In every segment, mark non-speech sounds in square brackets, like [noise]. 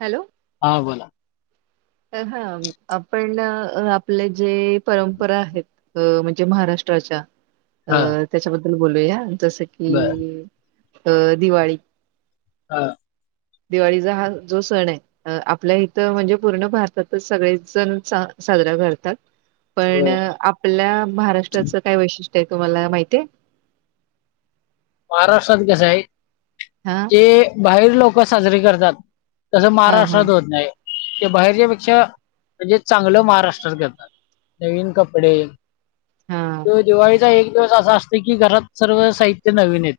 Hello! हा बोला. त हं आपण आपले जे परंपरा आहेत. अ म्हणजे महाराष्ट्राच्या. हा अं त्याच्याबद्दल बोलूया, जसं की बर अ दिवाळी. हा! दिवाळीचा हा जो सण आहे, अ आपल्या इथं म्हणजे पूर्ण भारतातच सगळेच जण सा-साजरा करतात, पण होय आप पल्या महाराष्ट्राचं काय वैशिष्ट्य आहे तुम्हाला माहिती आहे? महाराष्ट्रात कस आहे. हा! ते बाहेर लोकं साजरे करतात, तसं हा हा महाराष्ट्रात होत नाही. ते बाहेरच्या पेक्षा म्हणजे चांगलं महाराष्ट्रात करतात, नवीन कपडे. हा तो दिवाळीचा एक दिवस असा असतो की घरात सर्व साहित्य नवीन ये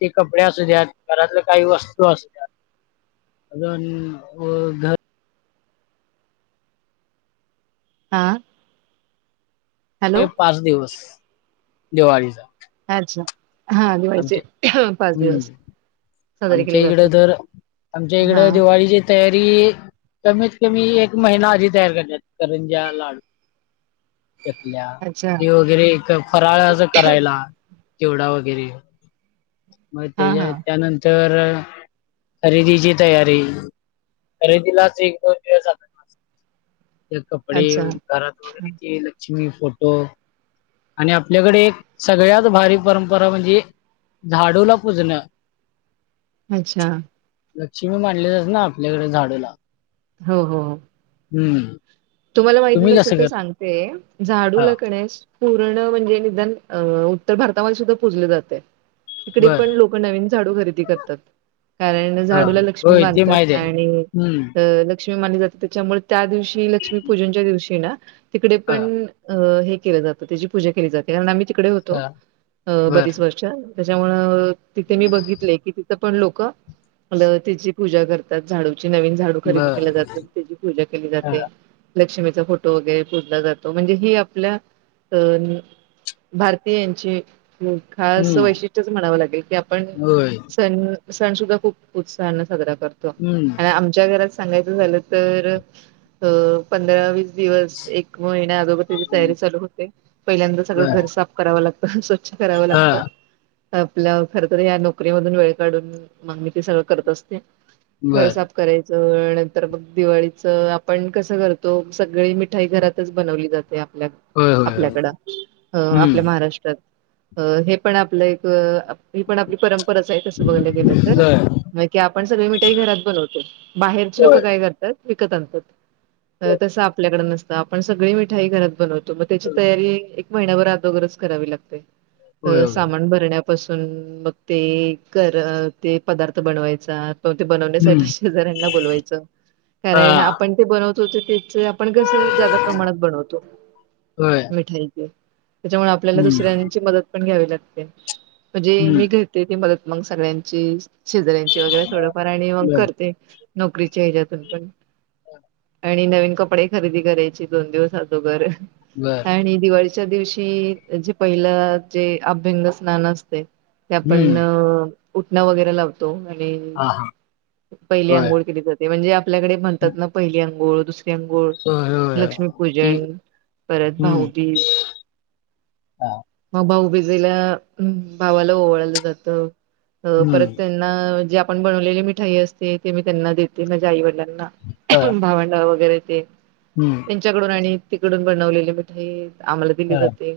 ते कपडे असू द्यात, घरातलं काही वस्तू असू द्यात. [unintelligible] हा! ते हॅलो पाच दिवस दिवाळीचा. अच्छा, हा दिवाळीचे आमचे पाच हम्म दिवस. साजरे केले आमच्या इकड जातात तर, आमच्या इकड हा दिवाळीचे. तयारी कमीत, कमी एक महिना आधी तयार करणत्यात करंज्या लाडू. [inaudible] चकल्या अच्छा हे वगैरे एक फराळाच करायला, चिवडा वगैरे. मग हा त्याच्या हा त्यानंत तर खरेदीची तयारी, खरेदीलाच एक दोन दिवस जाता. ते कपडे अच्छा घरात वगैरे ते लक्ष्मी फोटो आणि आपल्याकडे सगळ्यात भारी परंपरा म्हणजे झाडूला पुजणं. अच्छा लक्ष्मी मानली जाते ना आपल्याकडे झाडू ला हो हो हो हम्म तुम्हाला माहिती तुम्ही कसं नसेल तर कर सांगते झाडू हा ला क नई पूर्ण म्हणजे निदान उत्तर भारतामध्ये सुद्धा पूजले जाते. तीकडे बर पण लोक नवीन झाडू खरेदी करतात. कारण हा झाडूला लक्ष्मी होय ते मानतात माहित आहे. आणि हम्म अ लक्ष्मी मानली जाते तीच्यामुळे त्या दिवशी लक्ष्मीपूजनच्या दिवशी ना तिकडे हा पण अ हे केलं जातं त्याची पूजा केली जाते कारण आम्ही तिकडे होतो हा अ बर बरीच वर्ष. त्याच्यामुळ तिथे मी बघितलयं की तिथ पण लोक म्हणलं तीची पूजा करतात झाडूची नवीन झाडू खरेदी बर केल जात त्याची पूजा केली हा जाते. लक्ष्मीचा फोटो वगैरे पुजला जातो म्हणजे हे आपल्या अं भारतीयांची खास हम्म वैशिष्ट्यच म्हणावं लागेल की आपण होय सण सण सुद्धा खूप उत्साहने साजरा करतो हम्म आणि आमच्या घरात सांगायचं झालं तर अ पंधरा वीस दिवस एक महिन्या अगोदर त्याची तयारी चालू होते पहिल्यांदा सगळं बर घर साप करावं लागत स्वच्छ करावं हा लागतं. आपल्या खरंतर या नोकरी मधून वेळ काढून मम्मी ते सगळं करत असते घर बर साफ करायचं नंतर मग दिवाळीचं आपण कसं कर तो सगळी मिठाई घरातच बनवली जाते आपल्या होय होय होय आपल्याकडं अ आपल्या हम्म महाराष्ट्रात. अ हे पण आपलं एक हे पण आपली परंपराच आहे तसं बघायला गेलं तर बर की आपण सगळी मिठाई घरात बनवतो. बाहेरची लोक होय काय करतात विकत आणतात. होय तसं आपल्याकड नसतं आपण सगळी मिठाई घरात बनवतो मग त्याची तयारी महिनाभर अदोगरच करावी लागते होय अ होय सामान भरण्या पासून मग ते कर ते पदार्थ बनवायचा. ते बनवण्यासाठी हम्म शेजऱ्यांना बोलवायचं हा कारण आपण ते बनवतो त्याच आपण कस ज्यादा प्रमाणात बनवतो होय मिठाई ती त्याच्यामुळ आपल्याला हम्म दुसऱ्यांची मदत पण घ्यावी लागते म्हणजे हम्म मी घ घेते मदत मग सगळ्यांची शेजऱ्यांची वगैरे थोडफार आणि मग बर करते. नोकरीच्या हेच्यातून पण आणि नवीन कपडे खरेदी करायची दोन दिवस अगोदर बर आणि दिवाळीच्या दिवशी जे पहिलं जे अभ्यंग स्नान असतय. ते आपण हम्म उटणा वगैरे लावतो आणि हा हा पहिली होय आंघोळ केली जाते. ते म्हणजे आपल्याकडे म्हणतात हं. ना पहिली अंघोळ दुसरी अंघोळ होय होय होय ती लक्ष्मीपूजन परत हम्म भाऊबीज हा म भाऊबीजेला भावाला ओवळलं जात. परत हम्म त्यांना जे आपण बनवलेली मिठाई असते ते मी त्यांना देते माझ्या आईवडिलांना हा भावंडां वगैरे ते हम्म. च्याकडून आणि तिकडून बनवलेली मिठाई आम्हाला दिली हा जाते.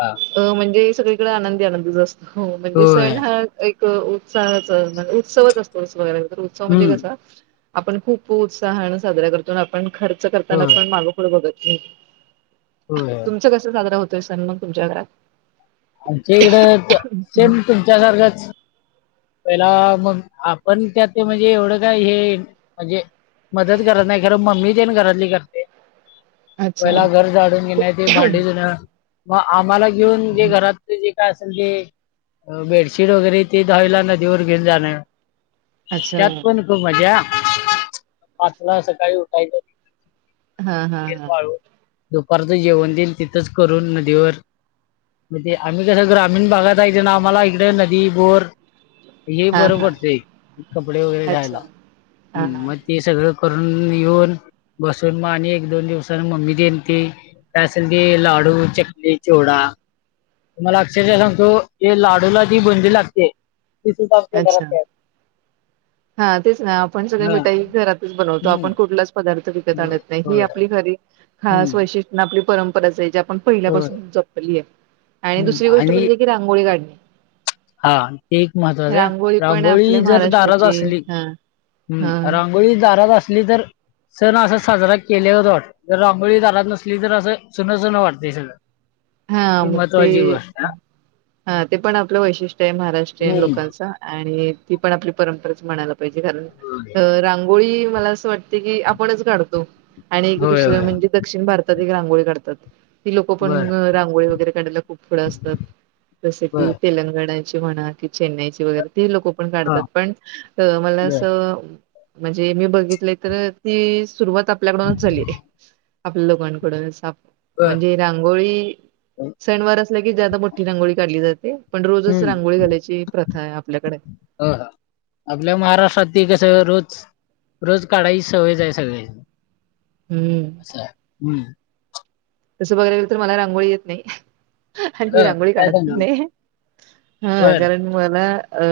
हा अ म्हणजे सगळीकडे आनंदी आनंदीच असतो, म्हणजे होय सण हा एक उत्साहाचा अ उत्सवच असतो वगैर, तर उत्सव म्हणजे हम्म कसा आपण खूप उत्साहानं साजरा करतो, आन आपण खर्च करताना होय पण मागं पुढं बघत नाही. होय होय. तुमचं कसं साजरा होतोय सण मग तुमच्या घरात? आमच्या इकडं त सेम तुमच्यासारखाच. पहिला मग आपण त्यात म्हणजे एवढं काय हे म्हणजे मदत करत नाही खरं, मम्मी तेन घरातली करते. अच्छा पहिला घर झाडून घेणे ते भांडी धुनं, मग आम्हाला घेऊन जे घरात जे काय असल ते, बेडशीट वगैरे ते धुवायला नदीवर घेऊन जाणार. अच्छा त्यात पण खूप मजा, पाचला सकाळी उठायचं. [unintelligible] हा हा ते हा वाळू दुपारचं जेवण तेन तिथंच करून नदीवर, म्हणजे आम्ही कसं ग्रामीण भागात आहेत ना आम्हाला इकडे नदी, बोर हे हा बरं हा पडतंय कपडे वगैरे अच्छा धुवायला, हा हम्म हा म ते सगळं करून येऊन, बसून मग आणि एक दोन दिवसानं मम्मी देन ते काय असल ते लाडू, चकली, चिवडा. तुम्हाला अक्षरशः सांगतो जे लाडूला जी बुंदी लागते, ती सुद्धा आमच्या घरात अच्छा तयार हा तेच ना, आपण सगळे हा मिठाई घरातच बनवतो, हम्म आपण कुठलाच पदार् त विकत होय आणत नाही, ही होय. आपली खरी खास हम्म वैशिष्ट्य अन आपली परंपराच ए जे आपण होय पहिल्यापासून जपली आहे, आणि हम्म दुसरी गोष्ट आणि म्हणजे की रांगोळी काढणे. हा ते एक महत्वाचं आहे, रांगोळी पण रांगोळी आपल्या जर दारात महाराष्ट्राची असली, हा हा हम्म रांग गोळी दारात असली तर, सण असा साजरा केल्यागत वाट जर रांघोळी दारात नसली तर, असं सण सुनसुन वाटतंय सगळं. हा ही मग महत्त्वाची ते, गोष्ट हा. हा ते पण आपलं वैशिष्ट्य आहे महाराष्ट्रीयन हम्म लोकांचं. आणि ती पण आपली परंपराच म्हणायला पाहिजे, कारण होय. अ रांगोळी मला अस वाटते की आपणच काढतो, आणि एक होय, दुसरं होय. म्हणजे दक्षिण भारतात एक रांगोळी काढतात. ती लोकं पण बरं, रांगोळी वगैरे काढायला खूप पुढे असतात, जसं की बरं. तेलंगणा ची म्हणा की चेन्नईची वगैरे ते लोकं पण काढतात, हां. पण मला बरं, असं अ म्हणजे मी बघितले तर ती सुरुवात आपल्या कडूनच झालीय. आपल्या लोकांकडून सा बरं. म्हणजे रांगोळी [unintelligible] सणवार असलं की ज्यादा मोठी रांगोळी काढली जाते, पण रोजच रांगोळी घालायची प्रथा आहे आपल्याकडे. हा हा, आपल्या महाराष्ट्रात ती कसं रोज रोज काढायची सवयच आहे सगळ्यास्नी. हम्म. चा हम्म. तसं बघायला गेलं तर मला रांगोळी येत नाही. आणि मी बरं. रांगोळी काय काढत पण सांगाल? नाही, हा बरं, कारण मला अ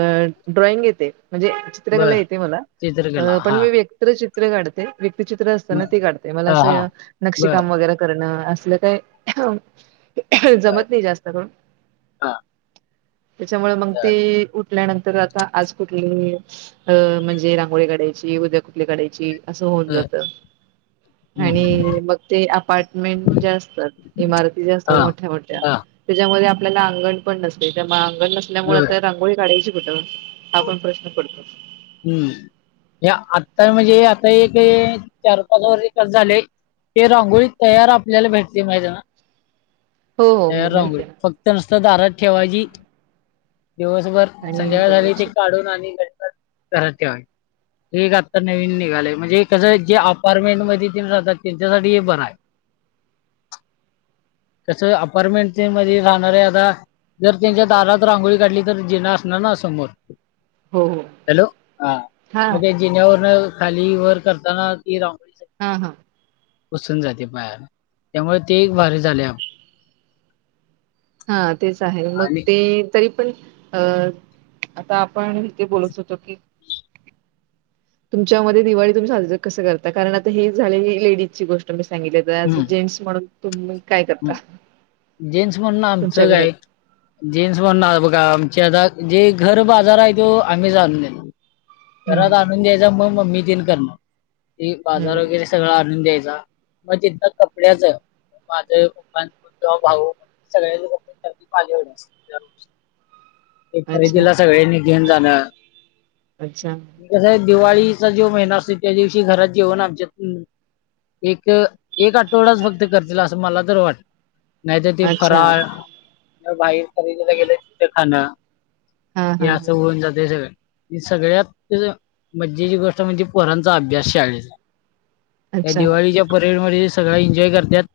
ड्रॉंइंग येते, म्हणजे चित्रकला बरं. येते मला चित्रकला. अ पण हां. मी व त्र चित्र काढते, व्यक्तिचित्र असतं ना मग ते काढते, मला हां, हां. असं बरं, नक्षीकाम वगैरे करणं‌ अ असलं काही बरं. जमत नाही जास्त करून. हां, त्याच्यामुळं मग बरं, ती उठल्यानंतर आता आज कुठली अ म्हणजे रांगोळी काढायची उद्या कुठली काढायची? असं होत बरं. जात हं, हं. आणि मग ते अपार्टमेंट ज्या असतात इमारती ज्या असतात हां, मोठ्या- मोठ्या हां. त्याच्यामध्ये आपल्याला अंगण पण नसते त्या अंगण नसल्यामुळे बरं. आता रांगोळी काढायची कुठं? हा पण प्रश्न पडतो. हम्म, हे आता म्हणजे आता एक हे चार पाच वर्ष कसे झाले. ते रांगोळी तयार आपल्याला भेटती माहितीय नव्ह. हो हो तयार माहिती रांगोळी आहे फक्त नुसत दारात ठेवायची दिवसभर ना आणि संध्याकाळ झाली की बनवायची काढून आणि घरात परत ठेवायची हे एक आताच नविन निघालय म्हणजे कसं जे अपार्टमेंट मध्ये रहातात त्यांच्यासाठी हे बरं हाय. [inaudible] कस अपार्टमेंटच्या मध्ये राहणारे आता जर त्यांच्या दारात रांगोळी काढली तर जिना असणार ना समोर? हो! हॅलो हा, हा म्हणजे जिन्यावरन खाली वर करताना ती रांगो हा हा! पुसून जाते पायान त्यामुळे ते एक भारी झाले हा तेच आहे मग आणि ते तरी पण अ आता आपण इथे बोलत होतो की तुमच्या वरी दिवाळी तुम्ही साजर कसं करता? कारण आता हे झाले लेडीजची गोष्ट मी सांगितली जी हम्म जेंट्स म्हणून तुम्ही काय कर हम्म जेन्टस म्हणून तुमच्या आमचं घरात? काय? जेन्स म्हणणार बघा, आमचे आता जे घर बाजार आहे तो आम्हीच आणून देणार. हं, घरात आणून द्यायचा मग. मम्मी तेन करणार ती बाजार हं. वगैरे स सगळं आणून द्यायचा मग तिथंन कपड्याच माझे, पप्पा किंवा भाऊ, सगळ्याचीं कपडे माझ्या कडच मी अच्छा, खरेदीला सगळ्यांनी घेऊन जाणार अच्छा! कसं हाय दिवाळीचा जो महिना असतोय त्या दिवशी घरात जेवण आमच्यात एक -एक आठवडाच फक्त करतील असं मला तर वाटत नाही तर ते अच्छा. फराळ. बाहेर खरेदीला गेल तिथ खाणं हां, हे हां, असं हां. होऊन जातय सगळ आणि सगळयांत जसं मज्जेची गोष्ट म्हणजे पोरांचा अभ्यास शाळेचा या अच्छा. दिवाळीच्या परेड मध्ये सगळ एन्जॉय करत्यात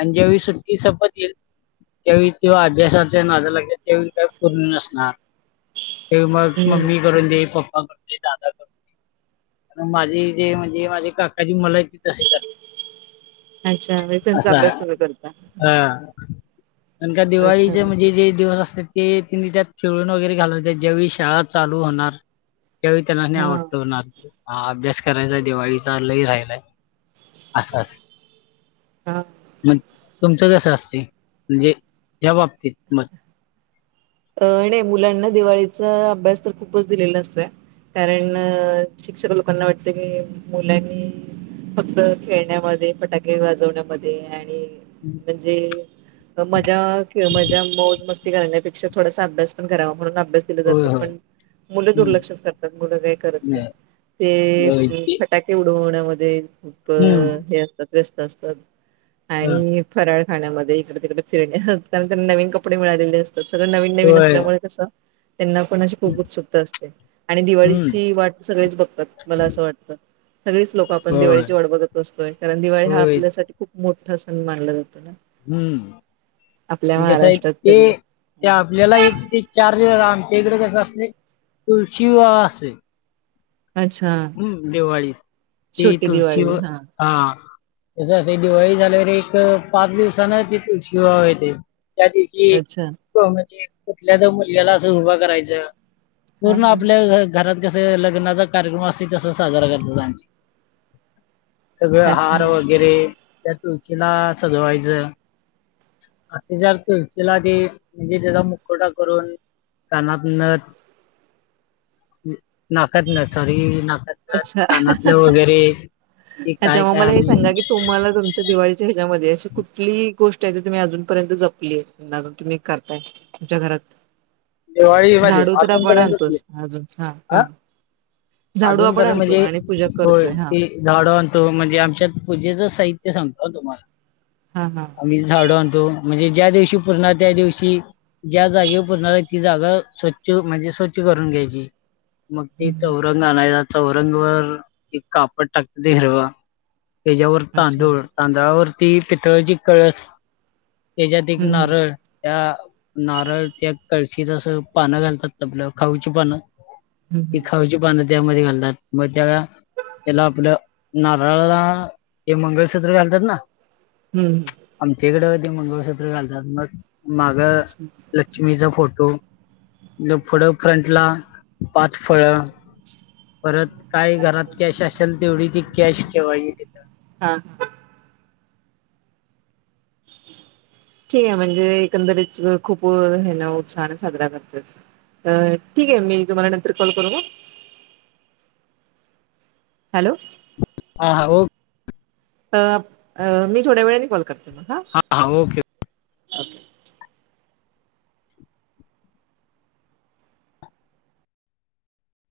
आणि ज्यावेळी सुट्टी संपत येईल त्यावेळी तो अभ्यासाच्या नादा लागेल त्यावेळी काही पूर्ण नसणार त्यावेळी मग हं. मम्मी करून दे पप्पा करुन दे ये दादा कर, माझी जी म्हणजे माझी काकाची मुला आहे ती तशी कर अच्छा, म्हणजे त्यांचा अभ्यास तुम्ही करता? आ अन का अच्छा. दिवाळीचे म्हणजे जे दिवस असत्यात ते तिन्ही त्यात खेळून वगैरे घालवत्यात ज्यावेळी शाळा चालू होणार त्यावेळी त्यन्सनी हां, आठवणार, अभ्यास करायचाय दिवाळीचा लय राहीलाय असं असं हां. म तुमचं कसं असते म्हणजे या बाबतीत मत अ नाही मुलांना दिवाळीचा अभ्यास तर खूपच दिलेला असतोय कारण मत शिक्षक लोकांना वाटते की मुलांनी फक्त खेळण्यामध्ये फटाके वाजवण्यामध्ये आणि हम्म म्हणजे मजा खेळ, मजा, मोज मस्ती करण्यापेक्षा थोडासा अभ्यास पण करावा म्हणून अभ्यास केला होय, जातो, होय. पण मुल हं. दुर्लक्ष करतात मुलं काही करत नाही ते होय फ ते फटाके उडवण्यामध्ये खूप हं. हे असतात व्यस्त असतात अ, आणि फराळ खाण्यामध्ये इकडे -तिकडे फिरणे अस त्यां नवीन कपडे मिळालेले असतात. सगळ नविन नविन होय. असल्यामुळे कसं? त्यांना पण अशी हं. खूप उत्सुकता असते आणि हं. दिवाळीची वाट सगळेच बघतात, असं मला वाटतंय. सगळीच लोक आपण होय. दिवाळीची वाट बघत बसतोय, कारण दिवाळी हा होय. आपल्यासाठी खूप मोठा सण मानला जातो ना. हम्म, आपल्या मी कस आहे महाराष्ट्रात ते तरी ते आपल्याला एक ते चार आमच्या इकडे कस असते तुळशी असते. अच्छा हम्म दिवाळीत, ते छोटी दिवाळी तुळशीवर हा. कसं असतय, दिवाळी झाल्यावर एक पाच दिवसान ते तुळशी विवाह येतंय त्या दिव शी अच्छा एक म्हणजे कुठल्या तर मुलग्याला असं उभा करायचं हा पूर्ण हा आपल्या घ घरात कस लग्नाचा कार्यक्रम असत तो, तस साजरा करतात आमच्या सगळ अच्छा हार वगैरे त्या तुळशीला सजवायचं. असे चार तुळशीला ते म्हणजे, त्याचा मुकोटा करून कानात नथ, नाकात नथ सॉरी ना अच्छा, ते काय अच्छा मग काय मला हे आम्ही सांगा की, तुम्हाला तुमच्या दिवाळीच्या ह्याच्यामध्ये अशी कुठलीही गोष्ट आहे, ती तुम्ही अजूनपर्यंत जपली आहे? [unintelligible] तुम्ही करताय तुमच्या घरात दिवाळीमध्ये झाडूत पण अजूनपर्यंत आणतोच अजून, हा हा-हा झाडू आपण आणतो आणि पूजा करतोय हा. झाडु आणतो, म्हणजे आमच्यात पूजेचं साहित्य सांगतो हा तुम्हाला हा हा आम्ही झाडु आणतो, म्हणजे ज्या दिवशी पुजणार त्या दिवशी, ज्या जागेवर पुजणार ती जागा स्वच्छ म्हणजे स्वच्छ करून घ्यायची, मग ती हम्म चौरंग आणय चौरंग वर एक कापड टाकतो ते हिरवा, त्याच्यावर अच्छा तांदूळ तांदळावरती पितळ्याची कळस, त्याच्यात एक हम्म हम्म नारळ, त्या नारळ त्या कळशीत अस पानं घालतात आपलं खाऊची पानं हम्म की हम्म खाऊची पानं त्यामध्ये घालतात मग त्या ला आपलं नारळाला हे मंगळसुत्र घालतात ना हम्म. आमच्याकडे ते मंगळसूत्र घालतात, मग माग अच्छा लक्ष्मीचा फो फोटो म्हणजे फळं फ्रंटला पाच फळं परत काय घरात अच्छा कॅश असेल तेवढी ती कॅश ठेवायची. तिथं हा. ठीक आहे, म्हणजे एकंदरीत खूप हे ना उत्साहान साजरा करता. अ ठीक आहे, मी तुम्हाला नंतर कॉल करू मग? हॅलो हा हा ओ त अ मी थोड्या वेळानी कॉल करते मग हा. हा-हा ओके.